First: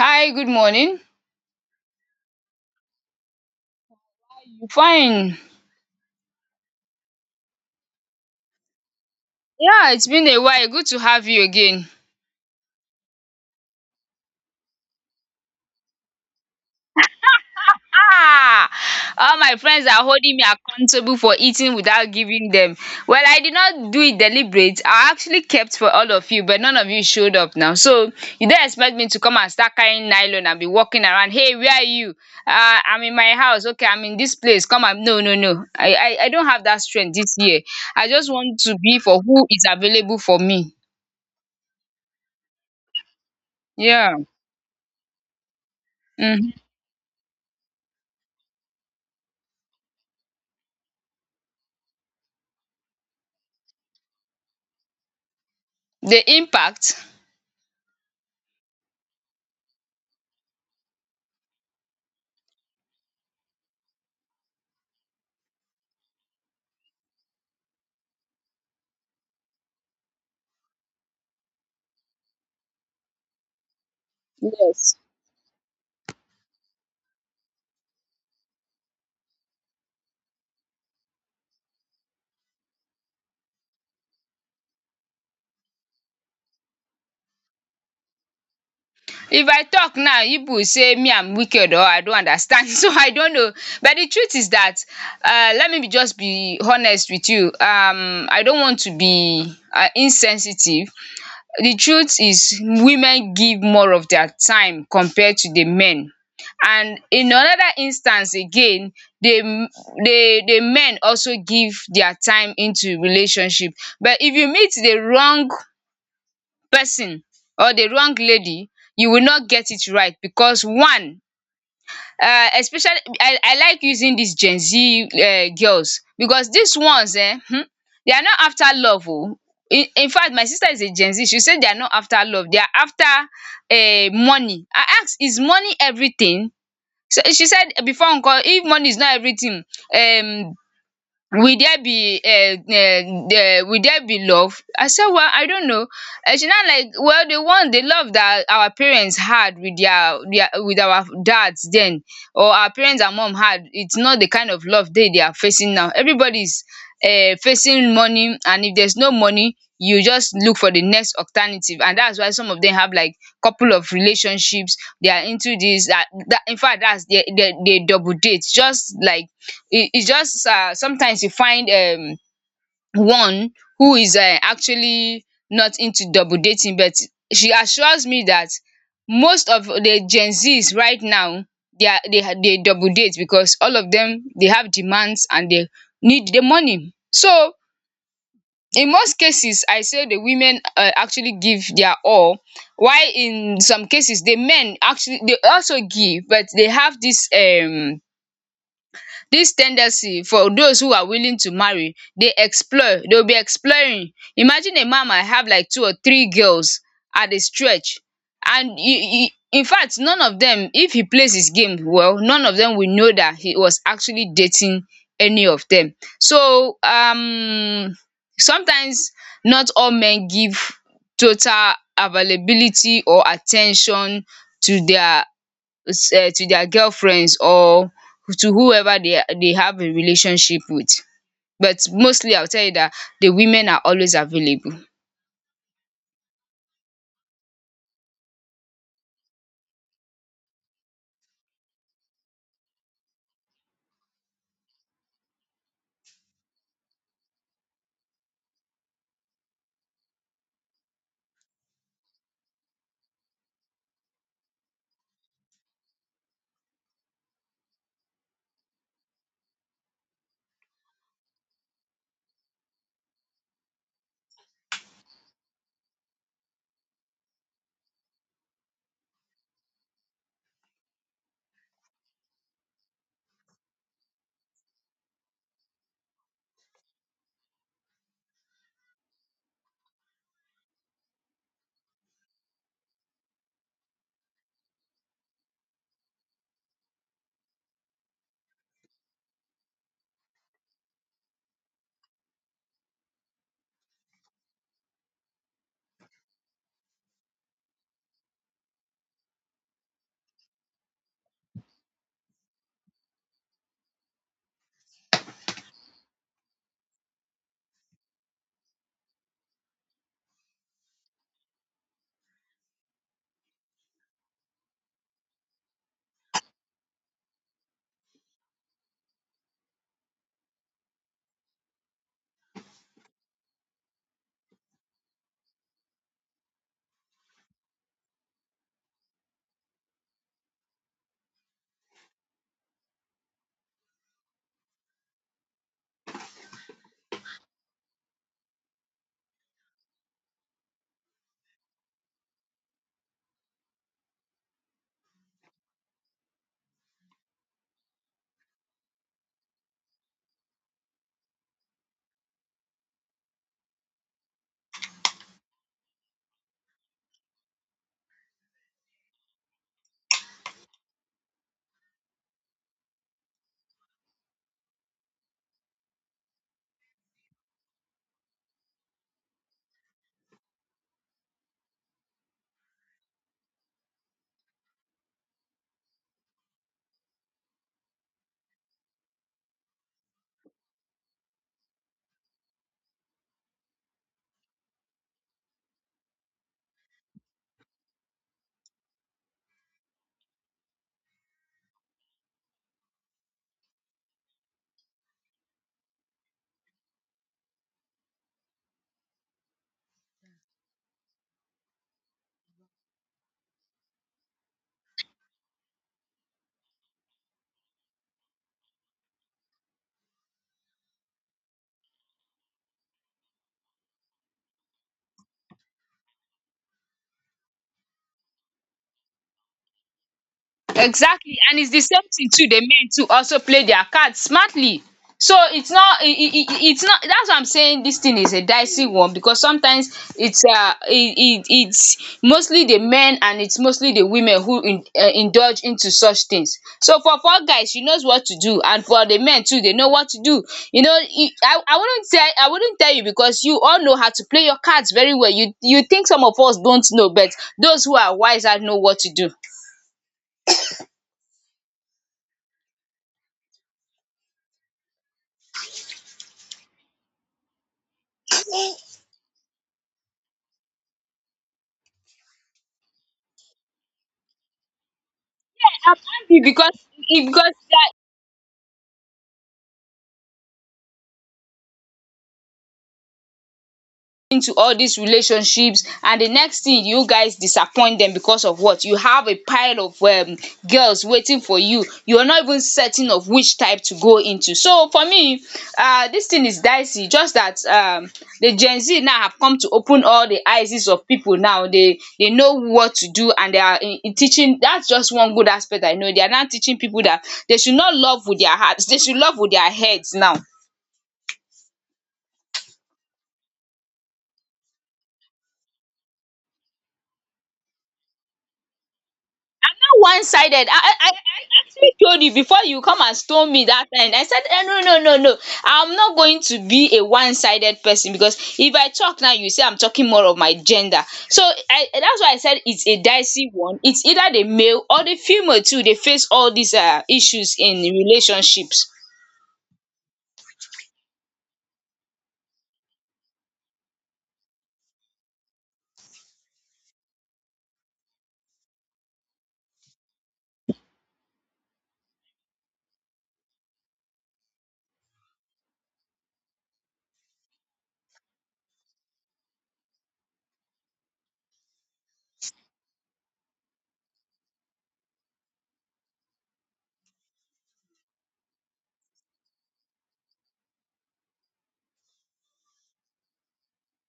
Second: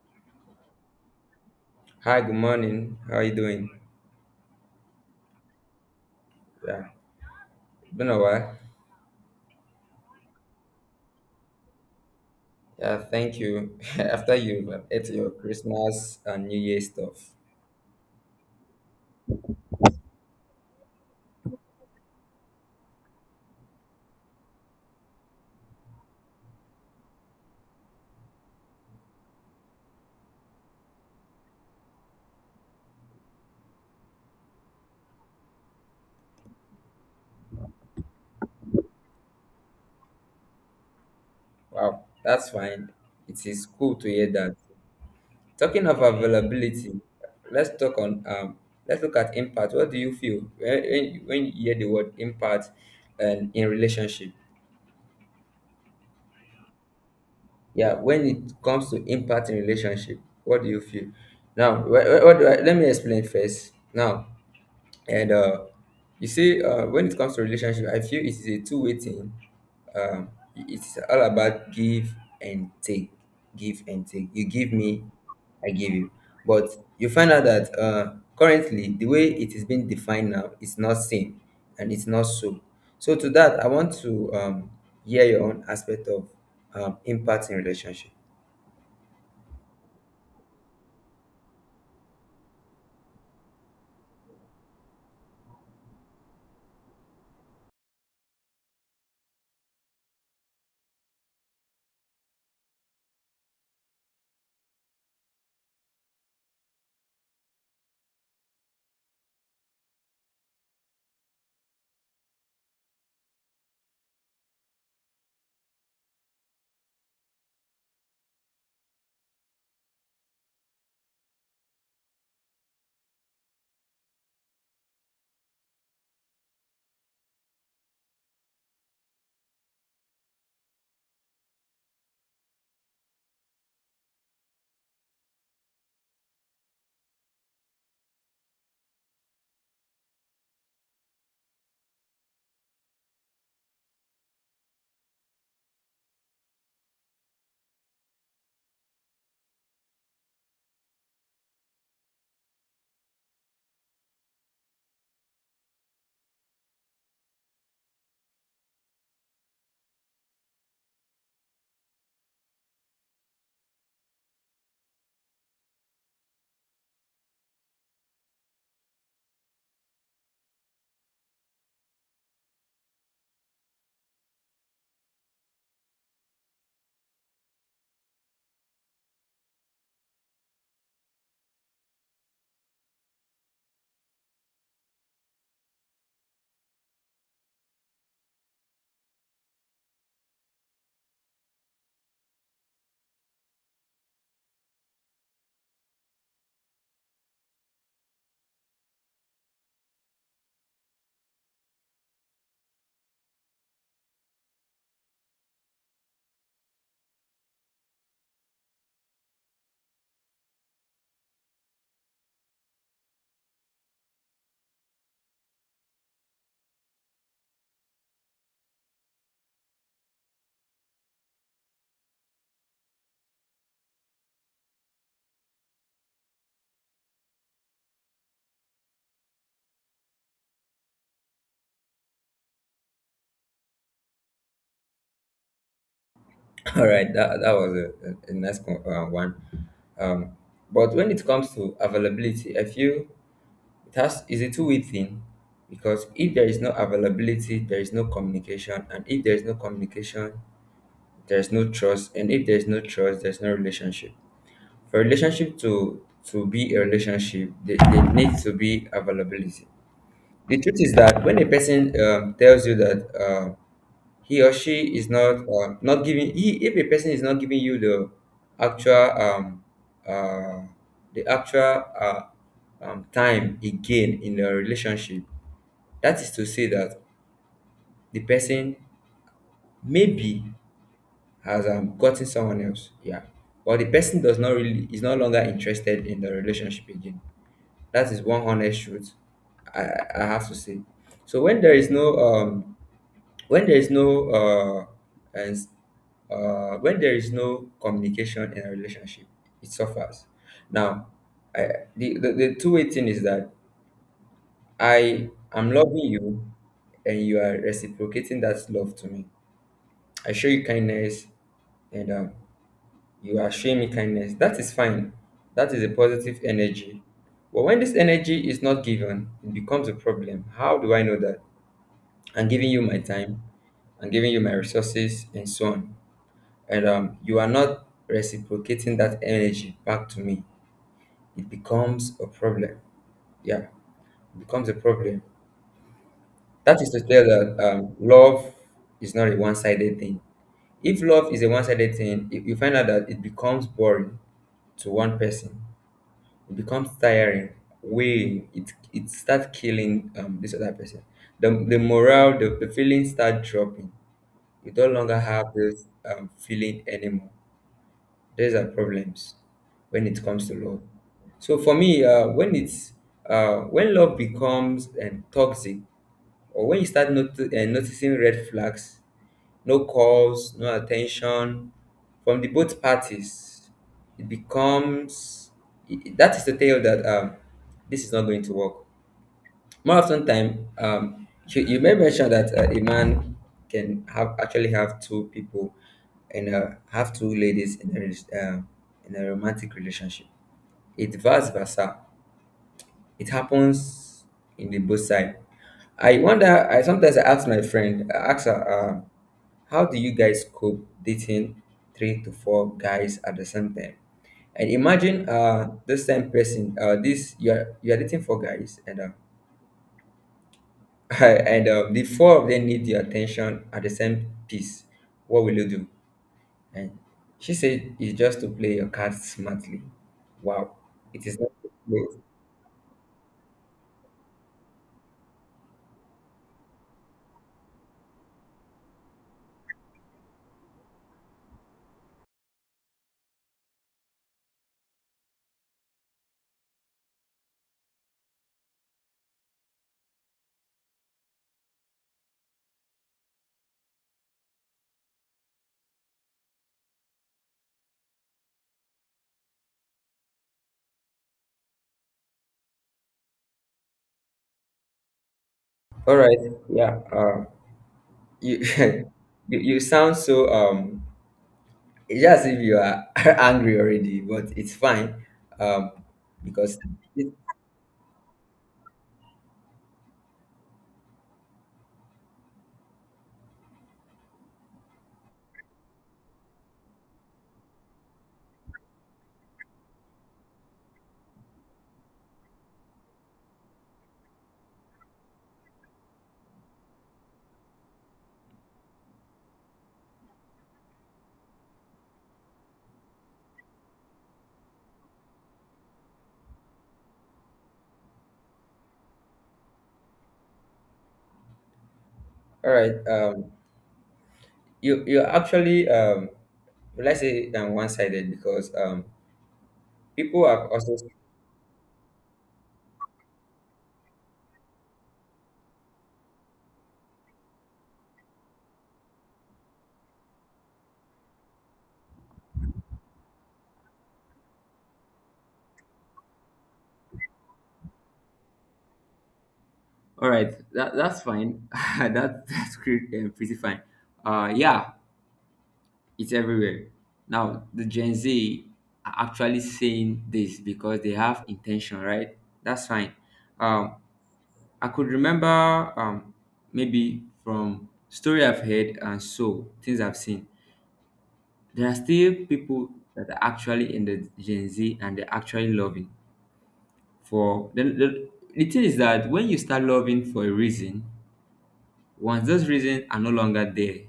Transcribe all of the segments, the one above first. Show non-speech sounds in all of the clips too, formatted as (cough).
Hi, good morning. Hi, good morning. How are you doing? Fine. Yeah, been a while. Yeah, it's been a while. Good to have you again. Yeah, thank you. (laughs) After you ate your Christmas and New Year stuff. Ah, all my friends are holding me accountable for eating without giving them. Well, I did not do it deliberate. I actually kept for all of you, but none of you showed up now. So you don't expect me to come and start carrying nylon and be walking around. Hey, where are you? I'm in my house. Okay, I'm in this place. Come and no, no, no. I don't have that strength this year. I just want to be for who is available for me. Wow, that's fine. It is cool to Yeah. hear that. Talking of Mm-hmm. availability, let's talk on let's look at impact. What do you feel when you hear the word impact and in relationship? The impact? Yeah, when it comes to impact in relationship, what do you feel? Now, let me explain first. Now, And you see, when it comes to relationship, I feel it is a two-way thing. Um, it's all about give and take, give and take. You give Yes. me, I give you. But you find out that currently the way it is being defined now is not same, and it's not so. So to that, I want to hear your own aspect of impact in relationship. If I talk now, people will say me I'm wicked or I don't understand, (laughs) so I don't know, but the truth is that, let me be just be honest with you. I don't want to be insensitive. The truth is women give more of their time compared to the men, and in another instance again, the the men also give their time into relationship. But if you meet the wrong person or the wrong lady, you will not get it right. Because one, especially I like using these Gen Z girls, because these ones, eh? They are not after love. Oh, in fact, my sister is a Gen Z. She said they are not after love, they are after money. I ask, is money everything? So she said before, Uncle, if money is not everything, um will there be love? I said, well, I don't know. She now like, well, the love that our parents had with their with our dads then, or our parents and mom had, it's not the kind of love they are facing now. Everybody's is facing money, and if there's no money, you just look for the next alternative. And that's why some of them have like couple of relationships. They are into this, that, in fact, that's they double date. Just like, it's just, sometimes you find one who is actually not into double dating. But she assures me that most of the Gen Zs right now, they are they ha- they double date, because all of them they have demands and they need the money. So in most cases, I say the women actually give their all, while in some cases, the men actually, they also give, but they have this Dis ten dency for those who are willing to marry dey explore, they will be exploring. Imagine a man might have like two or three girls at a stretch, and he infact none of dem, if he plays his game well, none of dem will know dat he was actually dating any of dem. So sometimes not all men give total availability or at ten tion to their um girlfriends or to whoever they have a relationship with. But mostly, I will tell you that the women are always available. (laughs) All right, that was a nice one. Um, but when it comes to availability, I feel it has is a two-way thing because if there is no availability, there is no communication, and if there is no communication, there is no trust, and if there is no trust, there's no relationship. For a relationship to be a relationship, there needs to be availability. The truth is that when a person tells you that he or she is not not giving, if a person is not giving you actual um, uh, the actual time again in a relationship, that is to say that the person maybe has gotten someone else, yeah, but the person does not really is no longer interested in the relationship again. That is one honest truth. I have to say. So when there is no uh and when there is no communication in a relationship, it suffers. Now, the two-way thing is that I am loving you, and you are reciprocating that love to me. I show you kindness and, you are showing me kindness. That is fine. That is a positive energy. But when this energy is not given, it becomes a problem. How do I know that? I'm giving you my time, I'm giving you my resources, and so on. And you are not reciprocating that energy back to me. It becomes a problem. Yeah, it becomes a problem. That is to tell that love is not a one sided thing. If love is a one sided thing, you find out that it becomes boring to one person. It becomes tiring, weighing it starts killing this other person. The morale, the feelings start dropping. You no longer have this feeling anymore. These are problems when it comes to love. So for me when love becomes toxic, or when you start not noticing red flags, no calls, no attention from the both parties, it becomes that is to tell that this is not going to work. More often time, you may mention that a man can have actually have two people, and have two ladies in uh, in a romantic relationship. It vice versa. It happens in the both side. I wonder. I sometimes I ask my friend. I ask her, how do you guys cope dating three to four guys at the same time? And imagine this same person, this you are dating four guys and (laughs) and the four of them need your attention at the same piece. What will you do? And she said it's just to play your cards smartly. Wow. It Exactly, is not and to it's the same play. thing too. The men too also play their cards smartly. So it's not, it's not. That's why I'm saying this thing is a dicey one, because sometimes, it's mostly the men, and it's mostly the women who, indulge into such things. So for four guys, she knows what to do, and for the men too, they know what to do. You know, I wouldn't tell you, because you all know how to play your cards very well. You think some of us don't know, but those who are wiser know what to do. All right. Yeah. You (laughs) you sound so it's just as if you are (laughs) angry already, but it's fine. I Um can be, because because if it, because they are into all these relationships, and the next thing, you guys disappoint them because of what you have, a pile of girls waiting for you. You're not even certain of which type to go into. So for me, this thing is dicey, just that, the Gen Z now have come to open all the eyes of people now. They know what to do, and they are in teaching. That's just one good aspect. I know they are now teaching people that they should not love with their hearts, they should love with their heads now. all right, you're actually, let's say one sided, because One people sided. have I I also. I I actually told you, before you come and stone me that time, I said, no, no, no, no, I'm not going to be a one sided person, because if I talk now, you say I'm talking more of my gender. So I that's why I said it's a dicey one. It's either the male or the female too. They face all these issues in relationships. All right, that's fine. (laughs) That's great, pretty fine. Yeah, it's everywhere. Now, the Gen Z are actually saying this because they have intention, right? That's fine. Um, I could remember, maybe from story I've heard and so things I've seen. There are still people that are actually in the Gen Z and they're actually loving. For the thing is that when you start loving for a reason, once those reasons are no longer there,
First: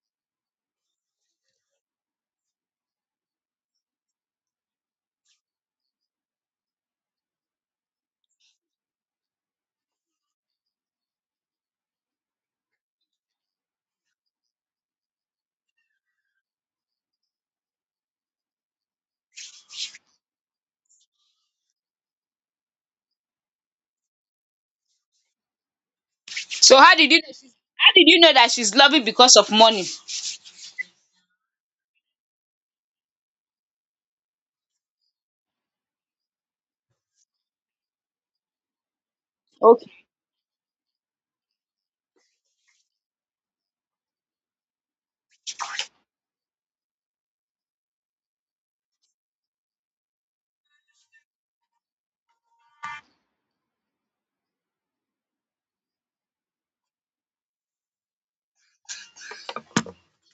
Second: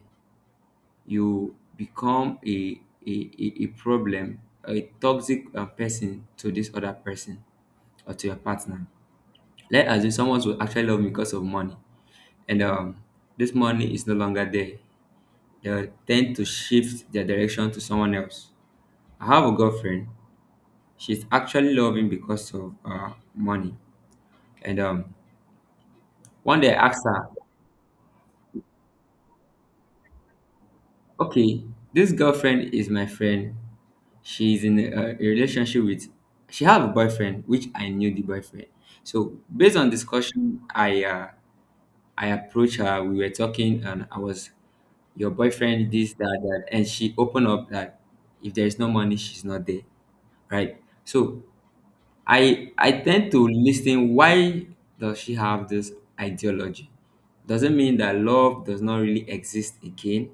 you become a problem, a toxic person to this other person or to your partner. Let us say someone will actually love me because of money, and this money is no longer there. They tend to shift their direction to someone else. I have a girlfriend. She's actually loving because of money. And one day So I how asked did you know, her. That she's loving because of money? Okay, this girlfriend is my friend. She's in a relationship with, she have a boyfriend, which I knew the boyfriend. So based on discussion, I approached her. We were talking, and I was your boyfriend this that that, and she opened up that if there is no money, she's not there, right? So I tend to listen why does she have this ideology? Does not mean that love does not really exist again?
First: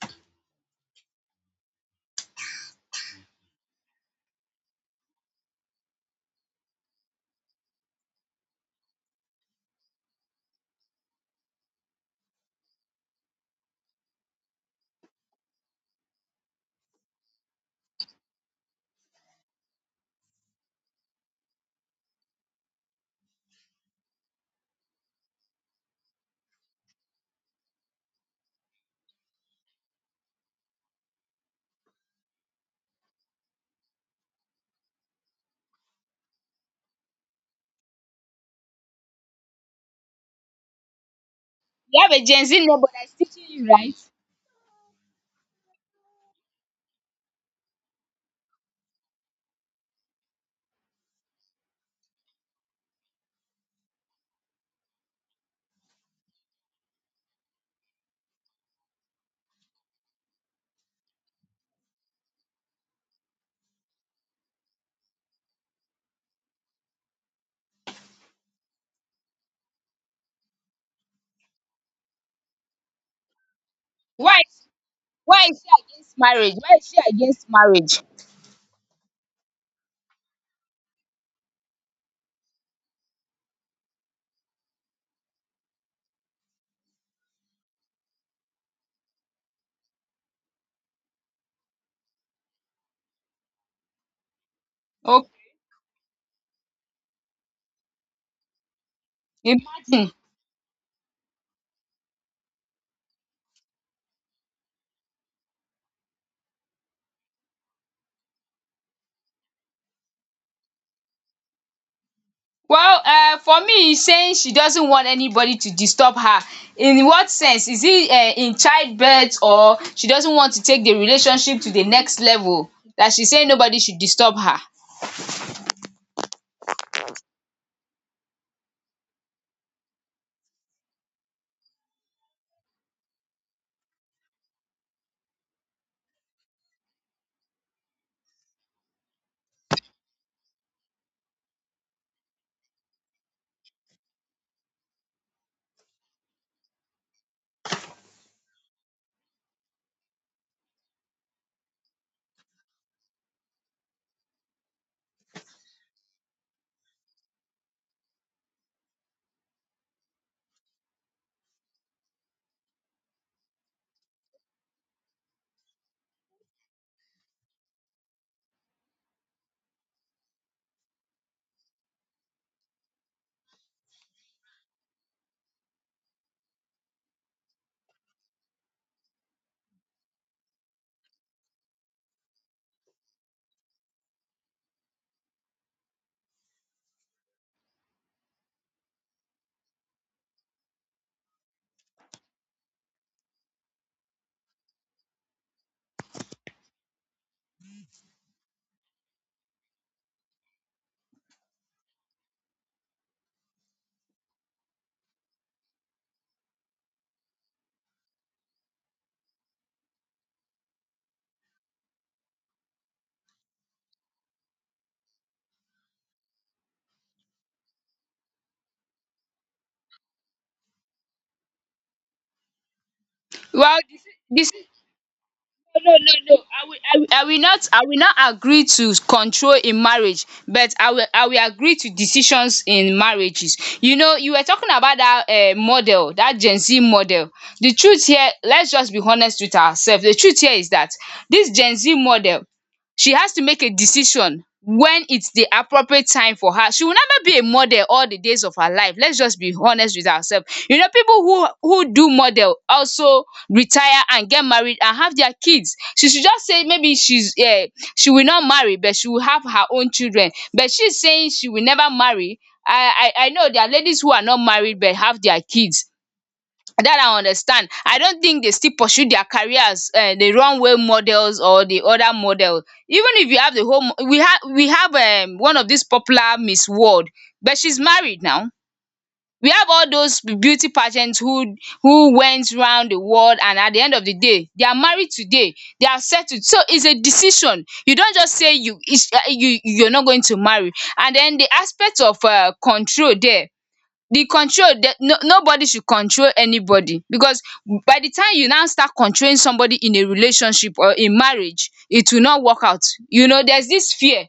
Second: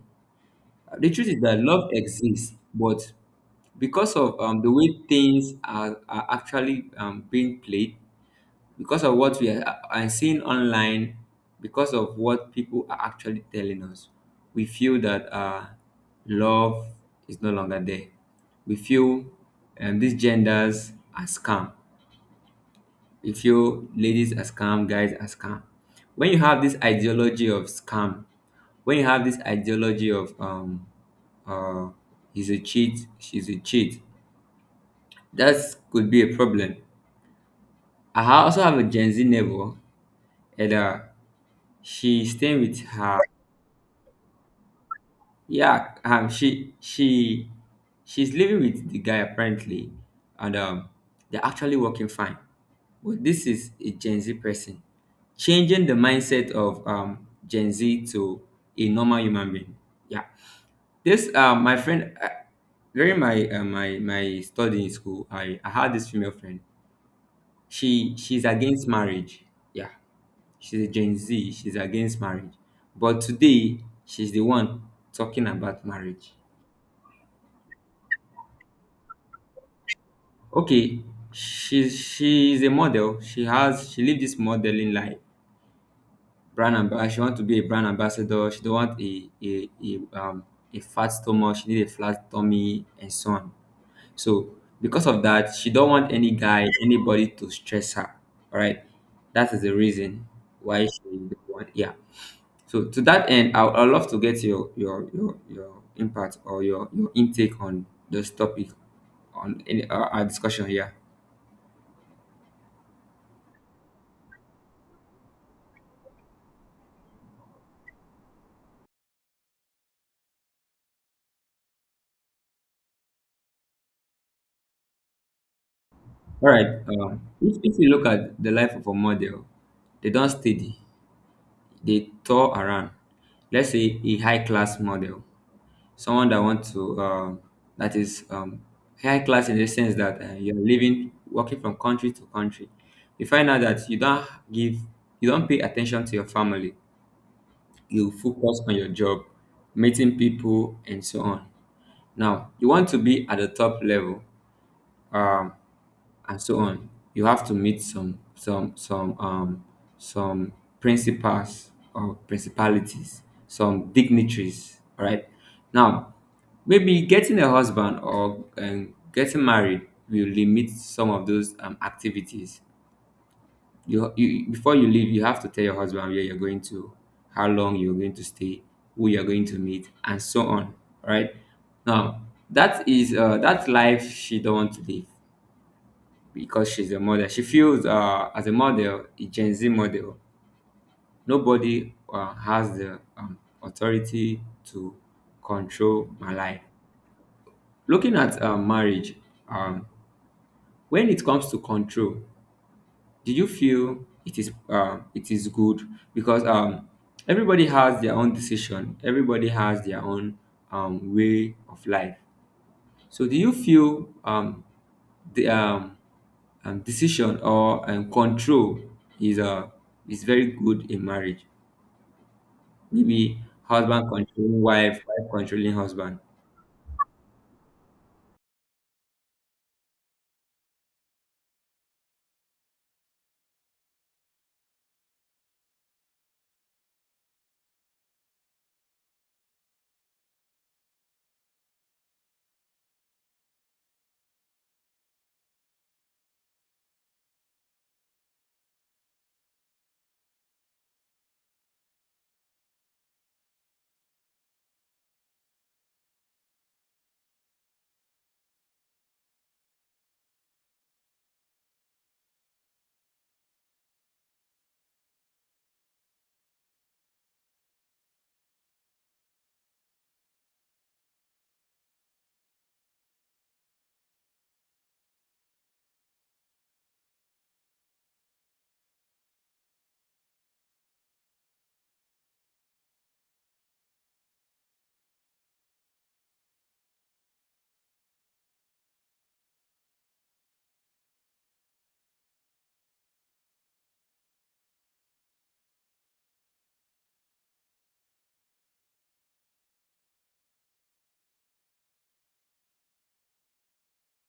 The truth is that love exists, but because of the way things are actually, being played, because of what we are seeing online, because of what people are actually telling us, we feel that love is no longer there. We feel these genders are scam. If you ladies are scam, guys are scam. When you have this ideology of scam, when you have this ideology of uh he's a cheat, she's a cheat, that could be a problem. I also have a Gen Z neighbor, and You have a she's Gen Z staying with neighbor that's her. teaching you right? Yeah, she's living with the guy apparently, and they're actually working fine. But this is a Gen Z person, changing the mindset of Gen Z to a normal human being. Yeah, this my friend, during my my study in school, I had this female friend. She's against marriage. Yeah, she's a Gen Z. She's against marriage, but today she's why the one why talking is she about against marriage. marriage? Okay, she is a model. She lived this modeling life. She want to be a brand ambassador. She don't want a fat stomach. She need a flat tummy and so on. So because of that, she don't want anybody to stress her. All right, that is the Imagine. reason why she don't want, yeah. So to that end, I'd love to get your impact or your intake on this topic on our discussion here. Well, for me is saying she doesn't want anybody to disturb her. In what sense? Is it in childbirth, or she doesn't want to take the relationship to the next level, that she's saying nobody should disturb her? All right. If you look at the life of a model, they don't steady. They tour around. Let's say a high class model, someone that wants to that is high class in the sense that you're living, working from country to country. You find out that you don't give, you don't pay attention to your family. You focus on your job, meeting people, and so on. Now you want to be at the top level. Um, and so on. You have to meet some principals or principalities, some dignitaries. All right. Now, maybe getting a husband or getting married will limit some of those activities. You before you leave, you have to tell your husband where you're going to, how long you're going to stay, who you're going to meet, and so on. All right. Now, that is that life she don't want to live because she's a model. She feels as a model, a Gen Z model, nobody has the authority to control my life. Looking at marriage, um, when it comes to control, do you feel it is good because everybody has their own decision, everybody has their own way of life. So do you feel the decision or control is uh, is very good in marriage? Maybe Well, husband this. controlling wife, wife controlling No, no, husband. no, no. I will, I will, I will not agree to control in marriage, but I will agree to decisions in marriages. You know, you were talking about that model, that Gen Z model. The truth here, let's just be honest with ourselves. The truth here is that this Gen Z model, she has to make a decision when it's the appropriate time for her. She will never be a model all the days of her life. Let's just be honest with ourselves. You know, people who do model also retire and get married and have their kids. She should just say, maybe she will not marry, but she will have her own children. But she's saying she will never marry. I know there are ladies who are not married but have their kids. That, I understand. I don't think they still pursue their careers, the runway models or the other model. Even if you have the home, we have one of these popular Miss World, but she's married now. We have all those beauty pageants who went round the world, and at the end of the day, they are married today. They are settled. So it's a decision. You don't just say, you is you you're not going to marry. And then, the aspect of control there, the control, that no nobody should control anybody. Because by the time you now start controlling somebody in a relationship or in marriage, it will not work out. You know, there's this fear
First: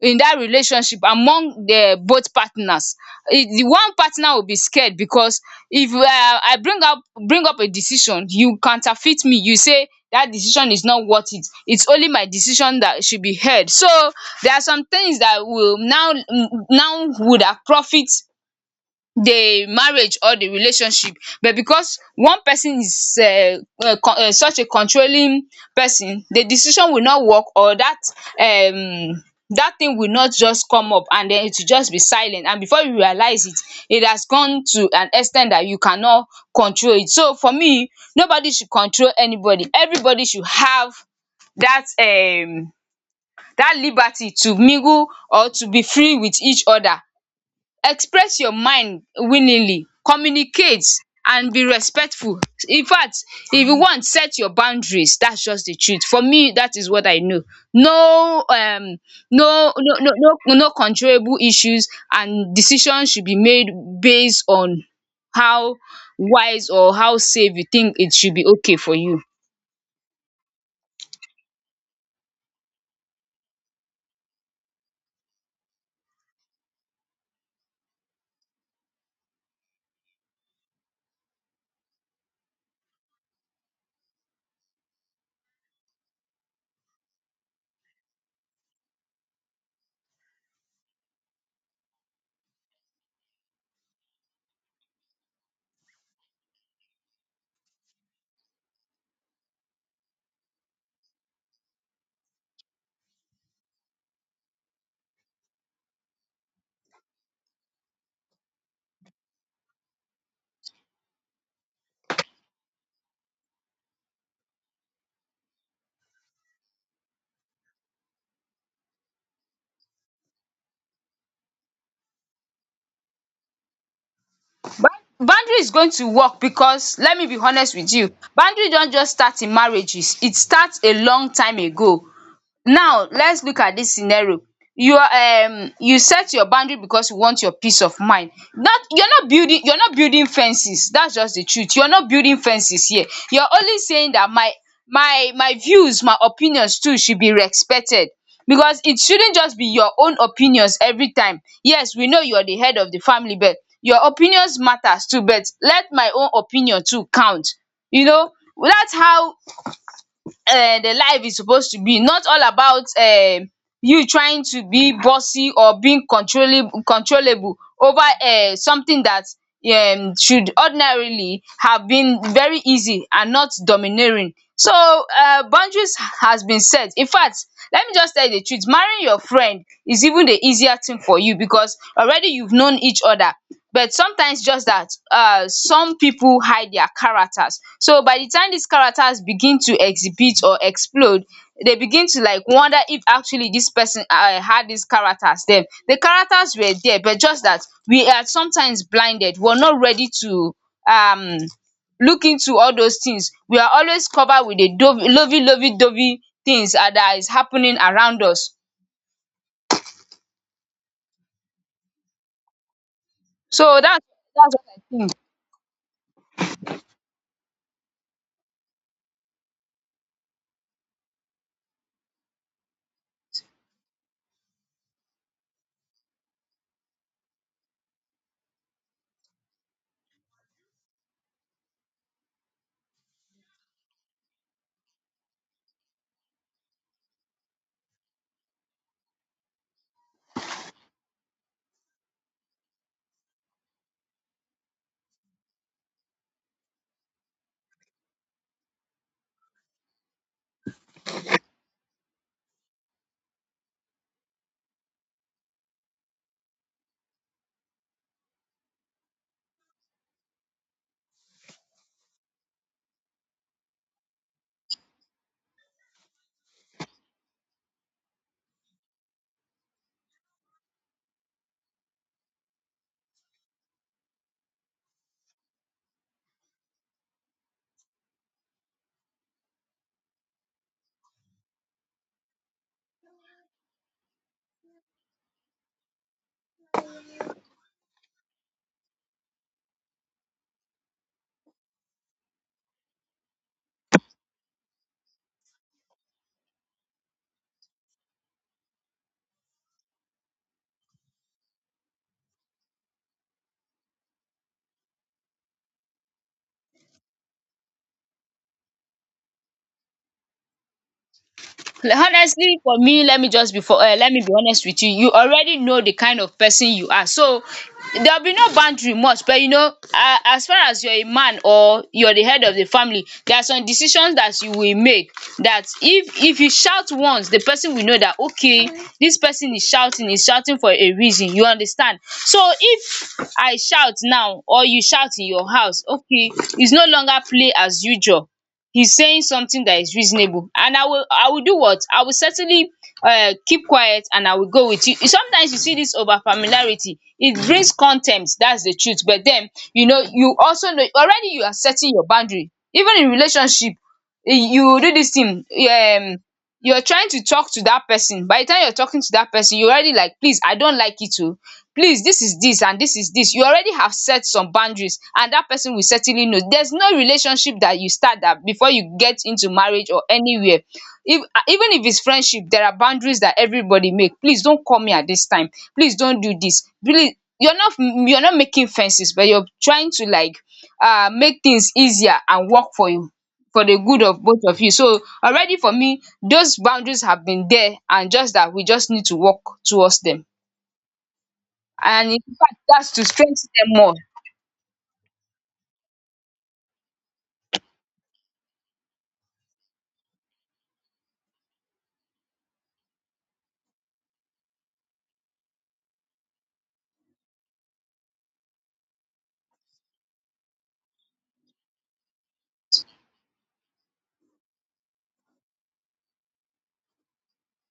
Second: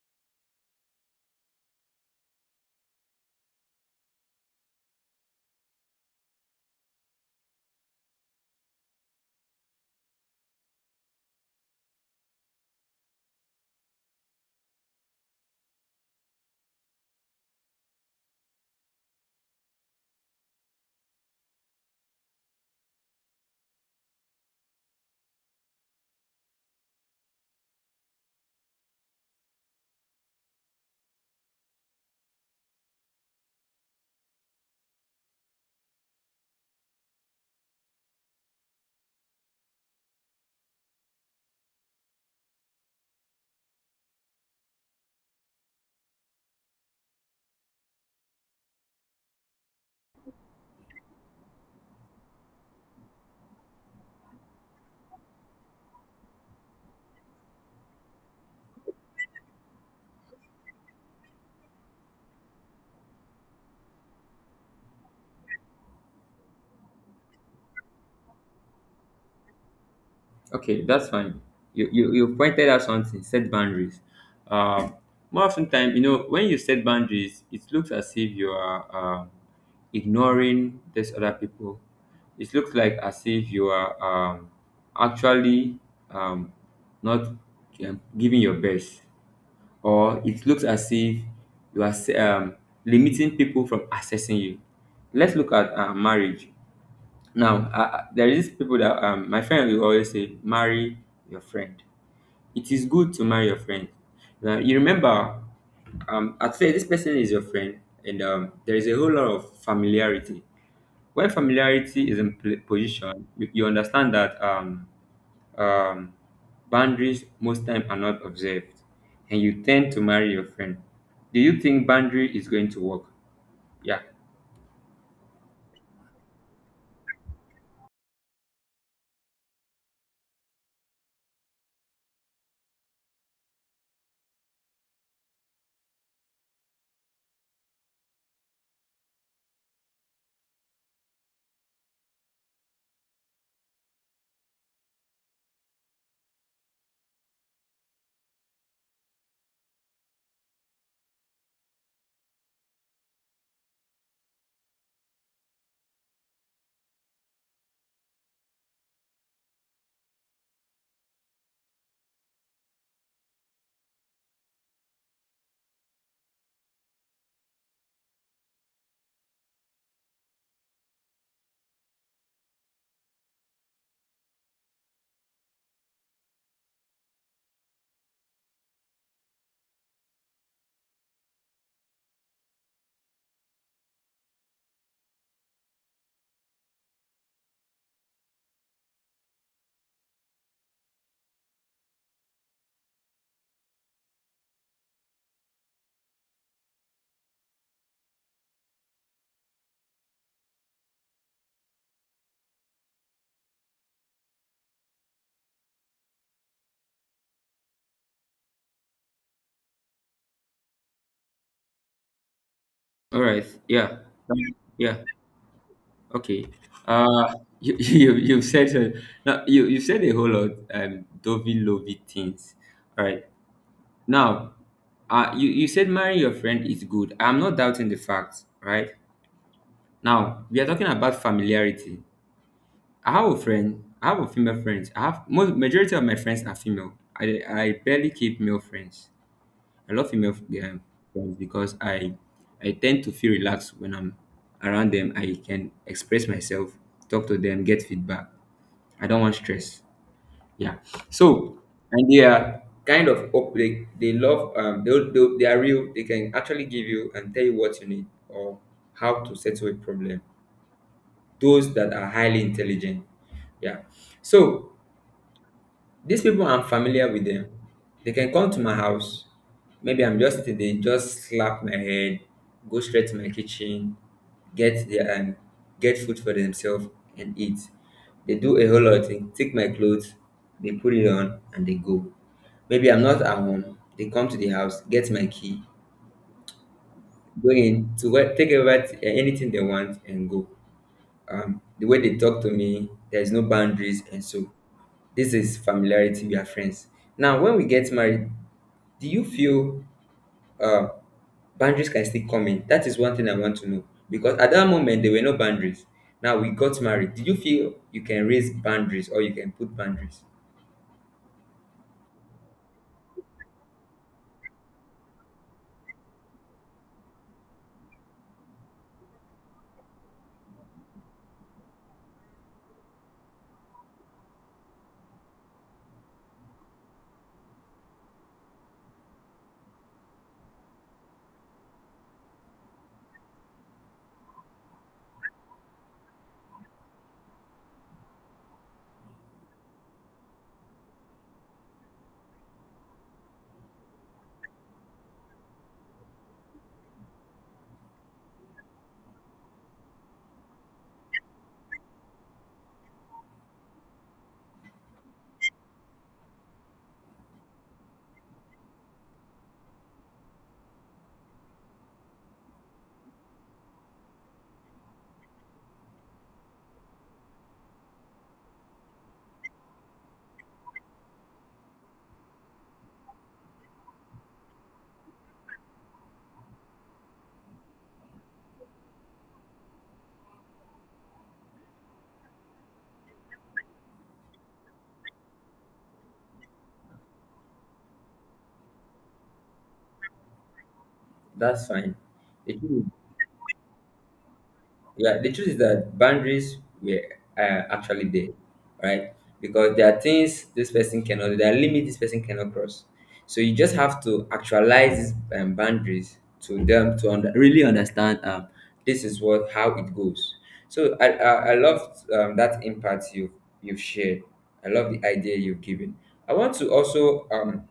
in that relationship among the both partners. It the one partner will be scared, because if I bring up, a decision, you counterfeit me, you say that decision is not worth it, it's only my decision that should be heard. So there are some things that will now would have profit the marriage or the relationship, but because one person is such a controlling person, the decision will not work, or um that thing will not just come up, and then it will just be silent, and before you realize it, it has gone to an extent that you cannot control it. So for me, nobody should control anybody. Everybody should have that um that liberty to mingle or to be free with each other. Express your mind willingly, communicate, and be respectful. In fact, if you want, set your boundaries. That's just the truth. For me, that is what I know. No, no, no, no, no, no, controllable issues, and decisions should be made based on how wise or how safe you think it should be okay for you. Okay, that's fine. You pointed out something. Set boundaries. Um, more often time, when you set boundaries, it looks as if you are ignoring these other people. It looks like as if you are actually um, not giving your best, or it looks as if you are um, limiting people from accessing you. Let's look at marriage. Now, there is people that my friend will always say, marry your friend. It is good to marry your friend. Now, you remember, at say this person is your friend, and there is a whole lot of familiarity. When familiarity is in position, you understand that um, boundaries most time are not observed, and you tend to marry your friend. Do you think boundary is going to work? Yeah. Ba- Boundary is going to work, because let me be honest with you, boundary don't just start in marriages, it starts a long time ago. Now, let's look at this scenario. You set your boundary because you want your peace of mind. That you're not building fences. That's just the truth. You're not building fences here. You're only saying that my views, my opinions too should be respected, because it shouldn't just be your own opinions every time. Yes, we know you're the head of the family, but your opinions matters too. But let my own opinion too count. You know that's how the life is supposed to be, not all about you trying to be bossy or being controlling controllable over something that should ordinarily have been very easy and not domineering. So boundaries has been set, infact, let me just tell you the truth, marrying your friend is even the easier thing for you because already you've known each other. But sometimes just that some people hide their characters, so by the time these characters begin to exhibit or explode, they begin to like wonder if actually this person had these characters. Then the characters were there, but just that we are sometimes blinded, we are not ready to um look into all those things. We are always covered with the a lovey lovey dovey things that is happening around us. All right. So Yeah. that's what I Yeah. think. Okay. Uh, you, (laughs) you've said so. Now, you said a whole lot, dovey lovey things. All right. Now, you said marrying your friend is good. I'm not doubting the fact, right? Now, we are talking about familiarity. I have a friend, I have a female friend. I have most majority of my friends are female. I barely keep male friends. I love female friends because I tend to feel relaxed when I'm around them. I can express myself, talk to them, get feedback. I don't want stress. Yeah. So and they are kind of they love they are real. They can actually give you and tell you what you need or how to settle a problem. Those that are highly intelligent. Yeah. So these people I'm familiar with them. They can come to my house. Maybe I'm just sitting there, just slap my head, go straight to my kitchen, get their get food for themselves and eat. They do a whole lot of things, take my clothes, they put it on and they go. Maybe I'm not at home. They come to the house, get my key, go in to what take over anything they want and go. The way they talk to me, there's no boundaries and so this is familiarity. We are friends. Now, when we get married, do you feel uh, boundaries can still come in? That is one thing I want to know because at that moment there were no boundaries. Now we got married. Did you feel you can raise boundaries or you can put boundaries? Honestly for me, let me just before let me be honest with you, you already know the kind of person you are, so there'll be no boundary much. But you know, as far as you're a man or you're the head of the family, there are some decisions that you will make that if you shout once, the person will know that, okay, this person is shouting for a reason, you understand? So if I shout now or you shout in your house, okay, it's no longer play as usual. He's saying something that is reasonable and I will do what? I will certainly keep quiet and I will go with you. Sometimes you see this over familiarity, it brings contempt. That's the truth. But then, you know, you also know already you are setting your boundary even in relationship. Eh, you do this thing, you're trying to talk to that person. By the time you're talking to that person, you already like, please, I don't like it too, please, this is this and this is this, you already have set some boundaries and that person will certainly know. There's no relationship that you start that before you get into marriage or anywhere, if even if it's friendship, there are boundaries that everybody make. Please don't call me at this time, please don't do this, please. You're not making fences, but you're trying to like make things easier and work for you, for the good of both of you. So already for me, those boundaries have been there, and just that we just need to work towards them That's fine. and in fact It- that's to strengthen them more. Yeah, the truth is that boundaries were actually there, right? Because there are things this person cannot, do, there are limits this person cannot cross. So you just have to actualize these boundaries to them to really understand this is what how it goes. So I love that impact you you've shared. I love the idea you've given. I want to also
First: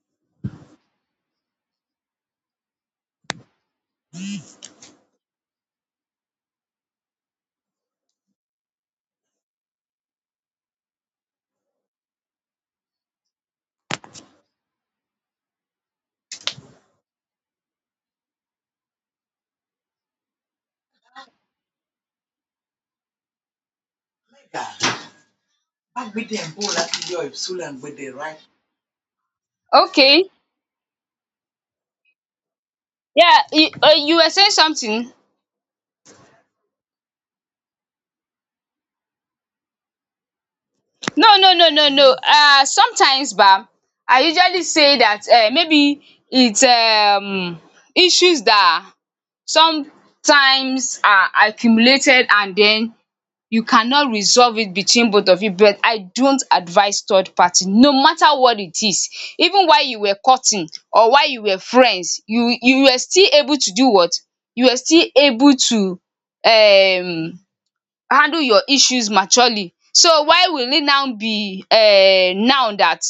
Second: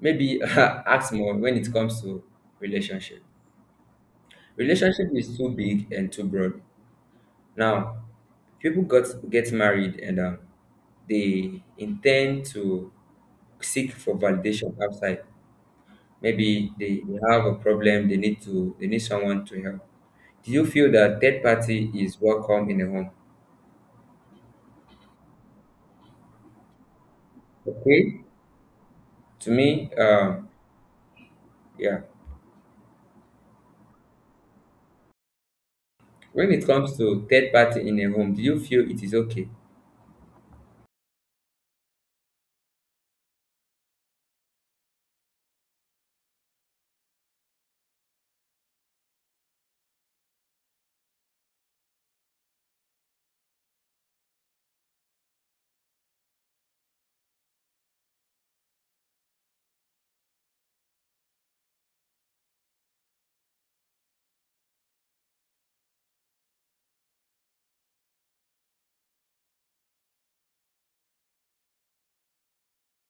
maybe (laughs) ask more when it comes to relationship. Relationship is too big and too broad now, people got get married and they intend to seek for validation outside. Maybe they have a problem. They need someone to help. Do you feel that third party is welcome in a home? Okay, to me, Okay. Yeah. Yeah, you, you were saying something? When it comes to third party in a home, do you feel it is okay? No, no, no, no, no. Sometimes ba, I usually say that maybe it's issues that sometimes are accumulated and then you cannot resolve it between both of you, but I don't advise third party no matter what it is. Even while you were courting or while you were friends, you were still able to do what? You were still able to um handle your issues maturely. So why will it now be now that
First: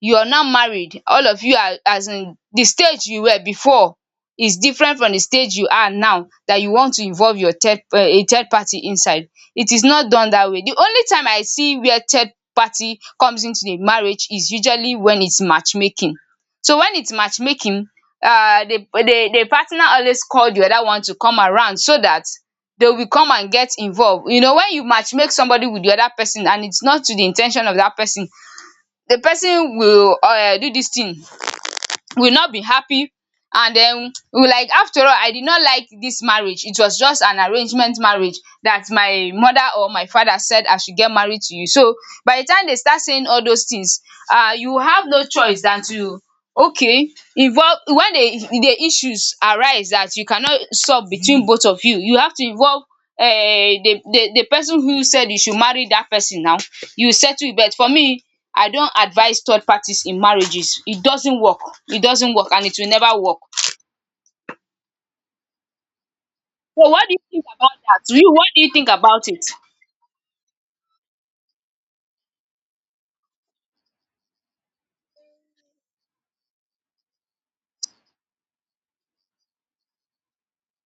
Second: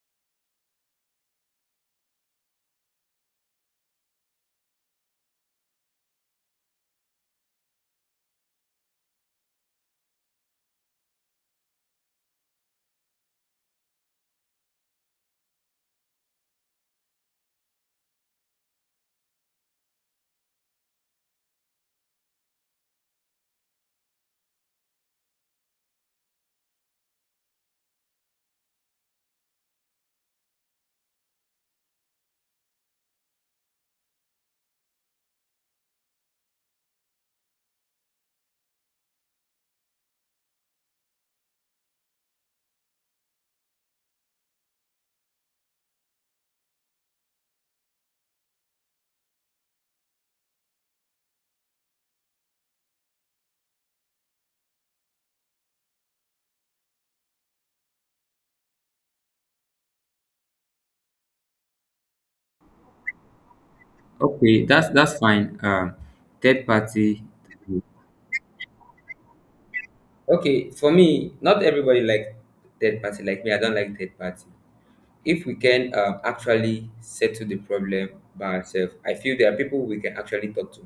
you are now married, all of you are, as in, the stage you were before is different from the stage you are now, that you want to involve your third a third party inside? It is not done that way. The only time I see where third party comes into the marriage is usually when it's matchmaking. So when it's matchmaking, the the partner always called the other one to come around so that they will come and get involved. You know, when you matchmake somebody with the other person and it's not to the intention of that person, the person will do dis thing, will not be happy, and den will like, after all, I did not like dis marriage, it was just an arrangement marriage, dat my mother or my father said I should get married to you. So by the time they start saying all those things, you have no choice than to, okay, involve, when the issues arise that you cannot solve between both of you, you have to involve the the person who said you should marry that person. Now you settle it. But for me, I don't advise third parties in marriages. It doesn't work, it doesn't work, and it will never work. Okay, that's fine. Third So what do you party. think about that? You, what do you think about it? Okay, for me, not everybody like third party like me. I don't like third party. If we can actually settle the problem by ourselves, I feel there are people we can actually talk to.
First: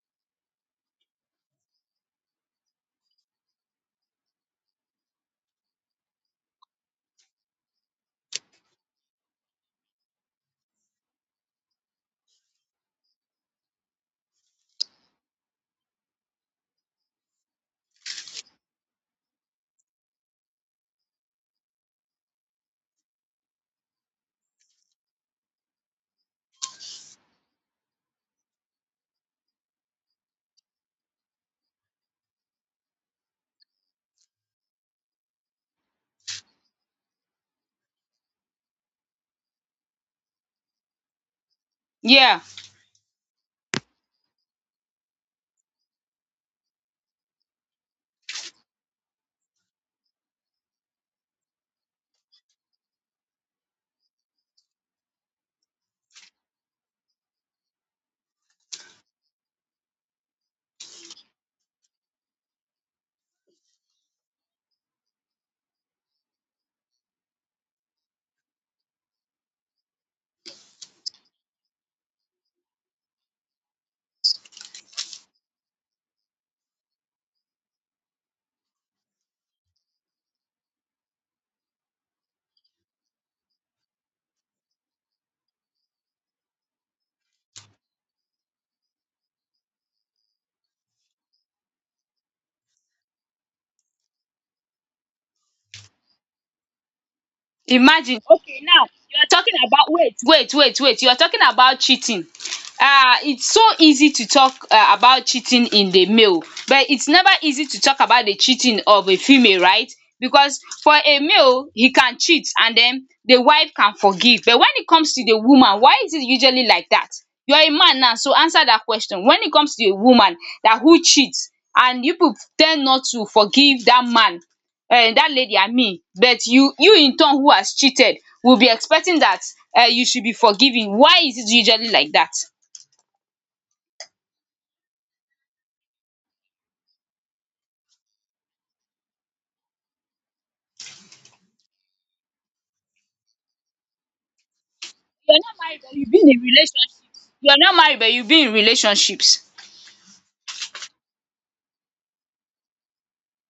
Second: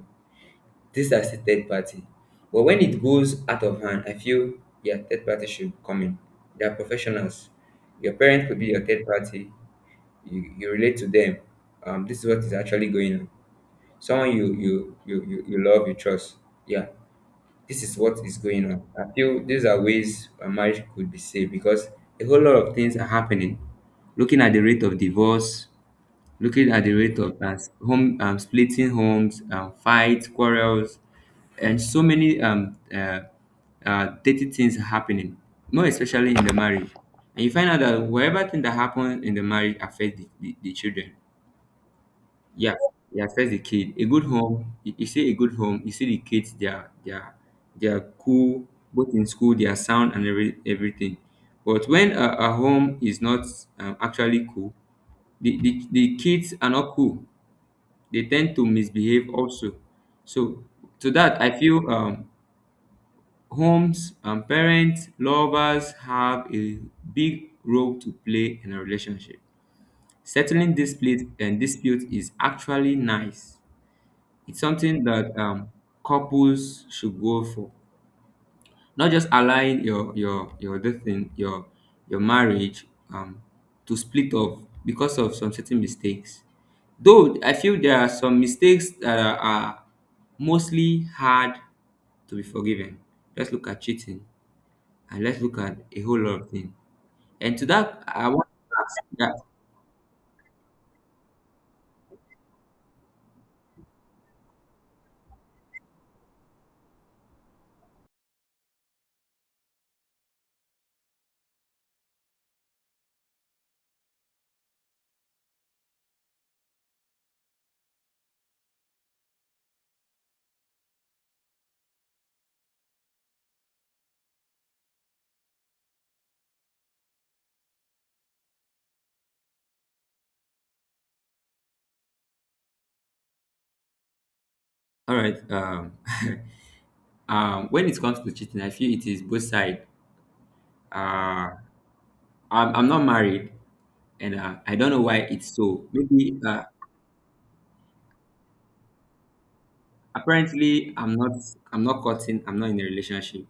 This is a third party. But when it goes out of hand, I feel yeah, third party should come in. They are professionals. Your parent could be your third party. You relate to them. This is what is actually going on. Someone you love, you trust. Yeah, this is what is going on. I feel these are ways a marriage could be saved because a whole lot of things are happening. Looking at the rate of divorce, looking at the rate of home splitting homes, fights, quarrels, and so many dirty things happening, more especially in the marriage. And you find out that whatever thing that happens in the marriage affects the children. Yeah. Yeah, yeah, first the kid. A good home, you see a good home, you see the kids, they are cool, both in school, they are sound and everything. But when a home is not actually cool, the kids are not cool. They tend to misbehave also. So to that, I feel homes, parents, lovers have a big role to play in a relationship. Settling dispute and dispute is actually nice. It's something that couples should go for. Not just allowing your this thing your marriage um, to split off because of some certain mistakes. Though I feel there are some mistakes that are mostly hard to be forgiven. Let's look at cheating and let's look at a whole lot of things. And to that, Imagine. I want Okay, to now ask you are that. talking about, wait, wait, wait, wait. You are talking about cheating. It's so easy to talk about cheating in the male, but it's never easy to talk about the cheating of a female, right? Because for a male, he can cheat and then the wife can forgive. But when it comes to the woman, why is it usually like that? You're a man now, so answer that question. When it comes to a woman that who cheats, and you people tend not to forgive that man that lady and me, but you in turn who has cheated, will be expecting that you should be forgiving. Why is it usually like that? All right. (laughs) When it comes to cheating, I feel it is both side. Uh, I'm not married, and I don't know why You are it's not married so. but you've been Maybe in relationships. You are not married but you've been in relationships. apparently I'm not cutting. I'm not in a relationship.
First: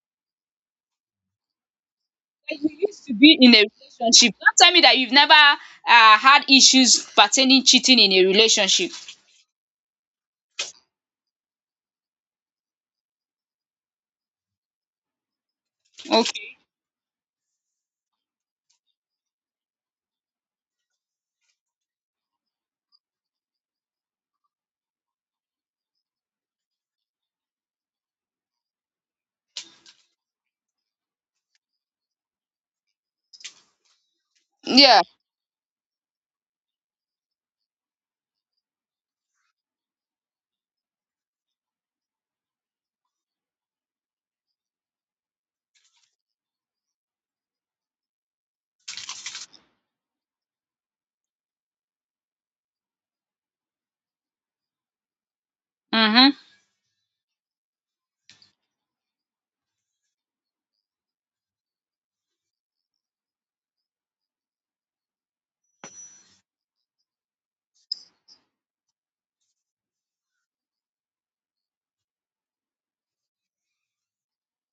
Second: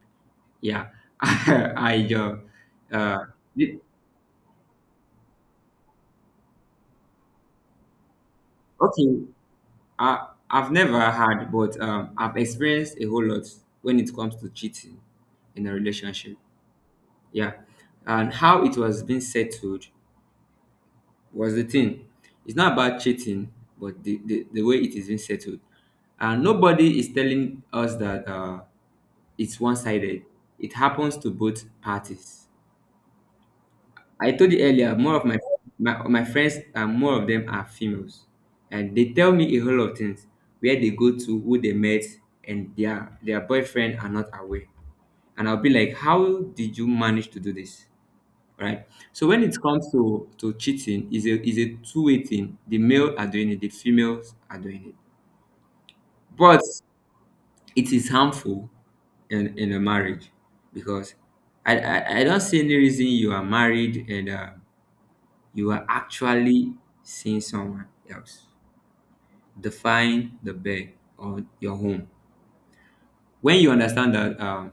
Yeah, (laughs) I But you used to be in a the- relationship. Don't tell me that you've never had issues pertaining cheating in a relationship. okay. I've never had, but I've experienced a whole lot when it comes to cheating in a relationship. Okay. Yeah, and how it was being settled was the thing. It's not about cheating, but the way it is being settled. And nobody is telling us that. It's one-sided. It happens to both parties. I told you earlier, Yeah. more of my friends and more of them are females, and they tell me a whole lot of things where they go to, who they met, and their boyfriend are not aware. And I'll be like, how did you manage to do this? Right. So when it comes to cheating, is a two-way thing. The male are doing it, the females are doing it. Mhm. But it is harmful in a marriage because I don't see any reason you are married and you are actually seeing someone else. Define the bed or your home. When you understand that, um,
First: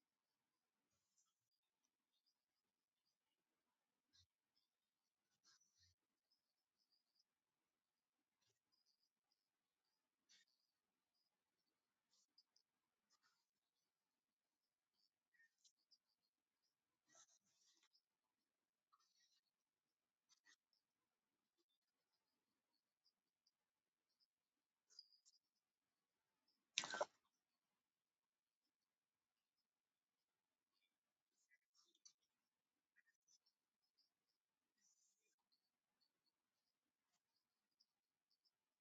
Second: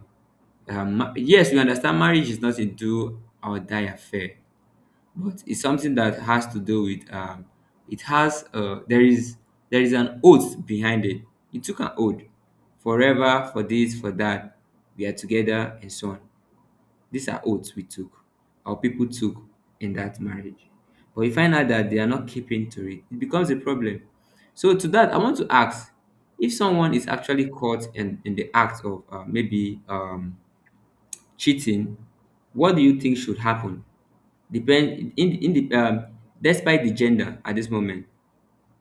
uh, yes, we understand marriage is not a do or die affair, but it's something that has to do with it has there is an oath behind it, he took an oath forever, for this for that we are together and so on. These are oaths we took, our people took in that marriage, but you find out that they are not keeping to it, it becomes a problem. So to that, I want to ask, if someone is actually caught in the act of maybe cheating, what do you think should happen? Depend in the despite the gender at this moment,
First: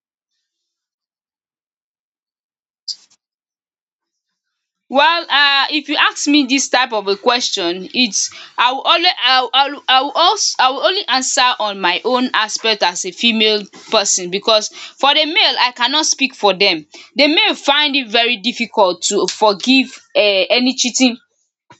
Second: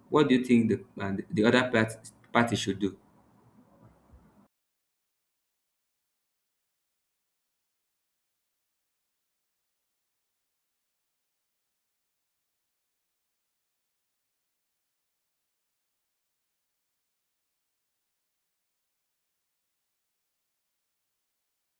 what do you think the party should do? Well, if you ask me this type of a question, it's, I will always I will I will I will als I will only answer on my own aspect as a female person, because for the male I cannot speak for them. The male find it very difficult to forgive any cheating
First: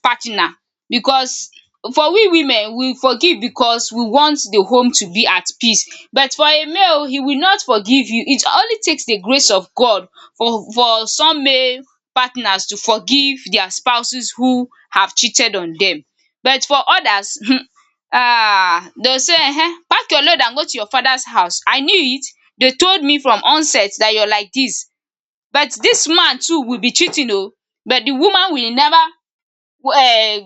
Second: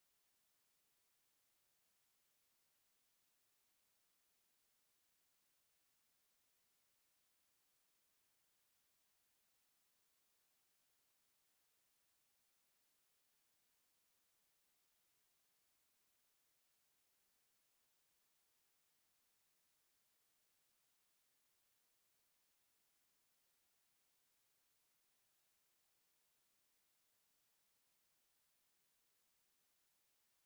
partner, because for we women, we forgive because we want the home to be at peace. But for a male, he will not forgive you. It only takes the grace of God for some male partners to forgive their spouses who have cheated on them. But for others, (laughs) ah, they will say, pack your load and go to your father's house. I knew it, they told me from onset that you're like this. But this man too will be cheating, oh! But the woman will never, eh,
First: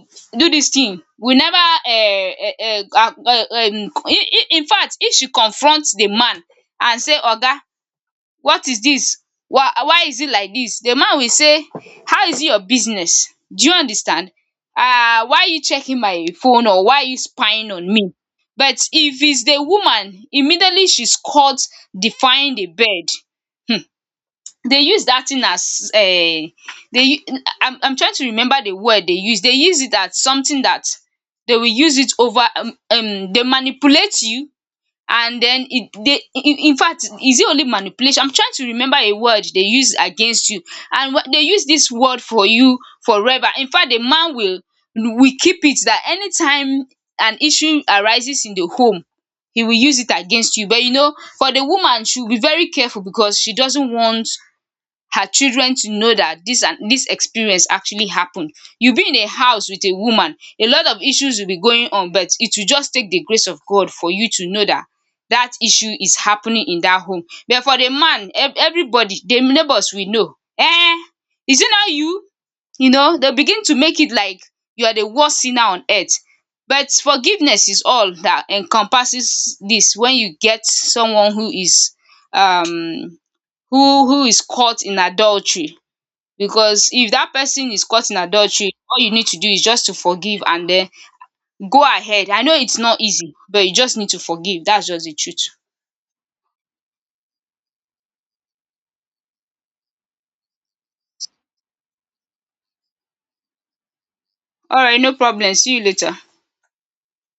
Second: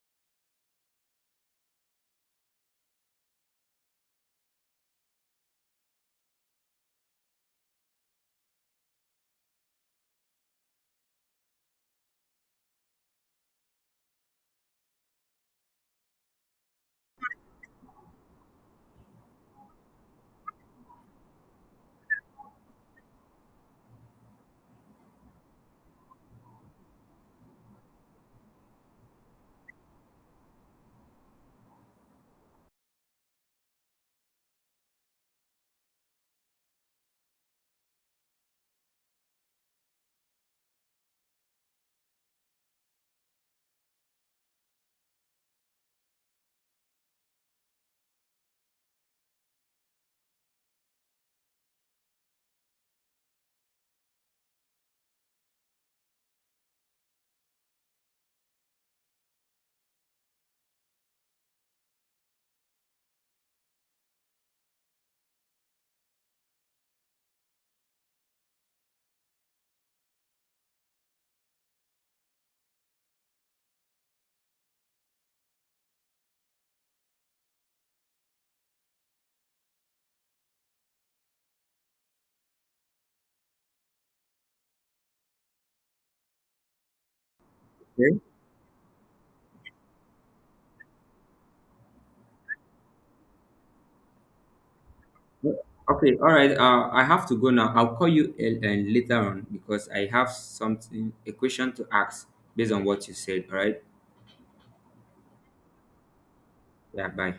do this thing, we never, eh, eh, eh, ah, eh, in fact, if she confronts the man and say, oga, what is this? Why is it like this? The man will say, how is it your business? Do you understand? Ah, why are you checking my phone or why are you spying on me? But if it's the woman, immediately she's caught defying the bed. Hmm. They use that thing as they, u-, I'm trying to remember the word they use. They use it as something that they will use it over, um, they manipulate you, and then it they, in fact, is it only manipulation? I'm trying to remember a word they use against you. And when they use this word for you, forever. In fact, the man will keep it that anytime an issue arises in the home, he will use it against you. But you know, for the woman, she will be very careful because she doesn't want her children to know that this and this experience actually happened. You'll be in a house with a woman, a lot of issues will be going on, but it will just take the grace of God for you to know that that issue is happening in that home. But for the man, everybody, the neighbors will know. Eh, is it not you? You know, they'll begin to make it like you are the worst sinner on earth. But forgiveness is all that encompasses this, when you get someone who is um who is caught in adultery, because if that person is caught in Okay. adultery, all you need to do is just to forgive and then go ahead. I know it's not easy, but you just need to forgive. That's just the truth. Okay. All right. I have to go now. I'll call you later on because I have something a question to ask based on what you said. All right. All right, no problem, see you later. Yeah. Bye.